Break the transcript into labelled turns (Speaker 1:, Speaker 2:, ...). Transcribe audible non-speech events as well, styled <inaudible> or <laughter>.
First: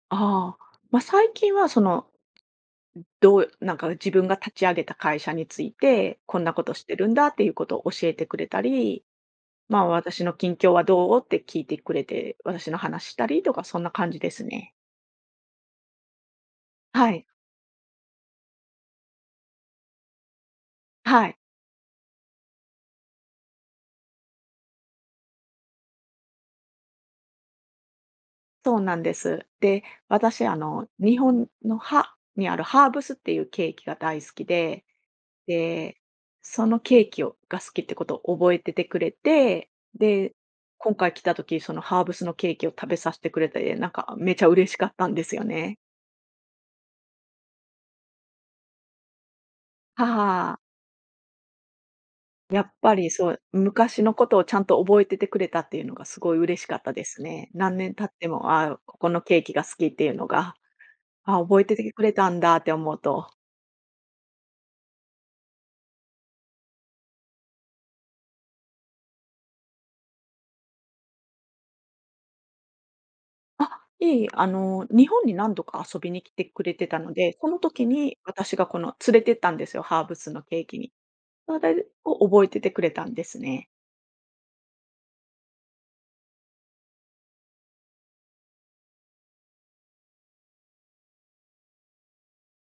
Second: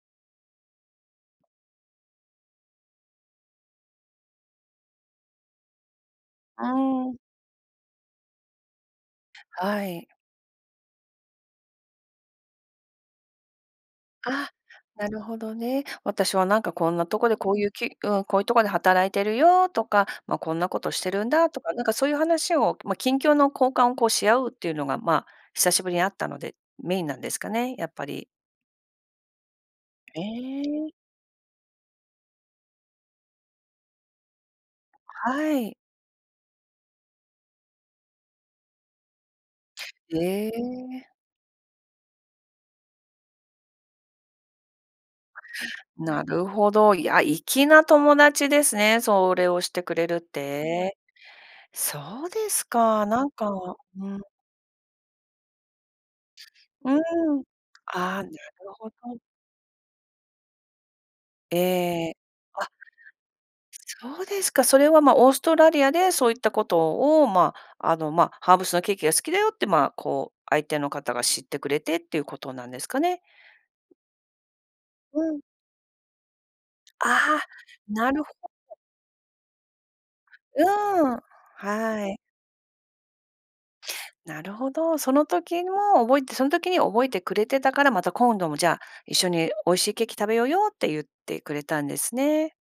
Speaker 1: ああ、ま、最近はそのうん、どうえ、なんか自分が立ち上げた会社について、「こんな
Speaker 2: う
Speaker 1: ことしてる
Speaker 2: ー
Speaker 1: ん
Speaker 2: ん。
Speaker 1: だ」っていうことを教えてくれたり、ま
Speaker 2: は
Speaker 1: あ、
Speaker 2: い。
Speaker 1: 「私の近況はどう？」って聞いてくれて、私の話したりとかそんな感じです
Speaker 2: あ、
Speaker 1: ね。
Speaker 2: なるほどね。「私はなんかこんな
Speaker 1: は
Speaker 2: と
Speaker 1: い。
Speaker 2: こでこういうき」うん。「...こういうとこで働いているよ」とか、「ま、こんなことし
Speaker 1: あ、
Speaker 2: てる
Speaker 1: は
Speaker 2: ん
Speaker 1: い。
Speaker 2: だ」とか、なんかそういう話をま、近況の交換をこうし合うっていうのがまあ、久しぶりに会ったので、メインなんですかね、やっぱり。
Speaker 1: そうなんです。で、
Speaker 2: へ
Speaker 1: 私あの
Speaker 2: え。
Speaker 1: 日本の、はにあるハーブスっていうケーキが大好きで、
Speaker 2: <unintelligible> はい。
Speaker 1: で、そのケーキをが好きってことを覚えててくれて、で、
Speaker 2: え
Speaker 1: 今
Speaker 2: え。
Speaker 1: 回来た時、そのハーブスのケーキを食べさしてくれて、え、なんかめちゃ嬉しかったんですよね。
Speaker 2: なるほど。いや、粋な友達ですね。それをしてく
Speaker 1: は
Speaker 2: れるっ
Speaker 1: はあ。
Speaker 2: て。そうで
Speaker 1: や
Speaker 2: す
Speaker 1: っぱ
Speaker 2: か。
Speaker 1: り
Speaker 2: なん
Speaker 1: そう、
Speaker 2: か
Speaker 1: 昔
Speaker 2: う
Speaker 1: の
Speaker 2: ん。
Speaker 1: ことをちゃんと覚えててくれたっていうのがすごい嬉しかっ
Speaker 2: う
Speaker 1: たです
Speaker 2: ーん。
Speaker 1: ね。何年経っ
Speaker 2: ああ、
Speaker 1: て
Speaker 2: なる
Speaker 1: もああ、う
Speaker 2: ほど。
Speaker 1: ここのケーキが好きっていうのが、「ああ、覚えててくれ
Speaker 2: え。あ。
Speaker 1: たんだ」って思うと
Speaker 2: <unintelligible> そうですか。それは、ま、オーストラリアでそういったことをまあ、あの、まあ、ハーブスのケーキが好きだよってまあ、こう、相手の方が知ってくれてっていうことなんですかね？
Speaker 1: あ、いえいえ、あの、日
Speaker 2: う
Speaker 1: 本に
Speaker 2: ん。
Speaker 1: 何度か遊びに来てくれてたので、
Speaker 2: ああ。
Speaker 1: この時
Speaker 2: な
Speaker 1: に
Speaker 2: るほど。
Speaker 1: 私がこの連れてったんですよ、ハーブスのケ
Speaker 2: う
Speaker 1: ーキに。
Speaker 2: ーん。
Speaker 1: <unintelligible> で
Speaker 2: はい。
Speaker 1: を覚えててくれたんですね。
Speaker 2: なるほど。その時も覚えてその時に覚えてくれてたから、「また今度もじゃあ一緒に美味しいケーキ食べようよ」って言ってくれたんですね。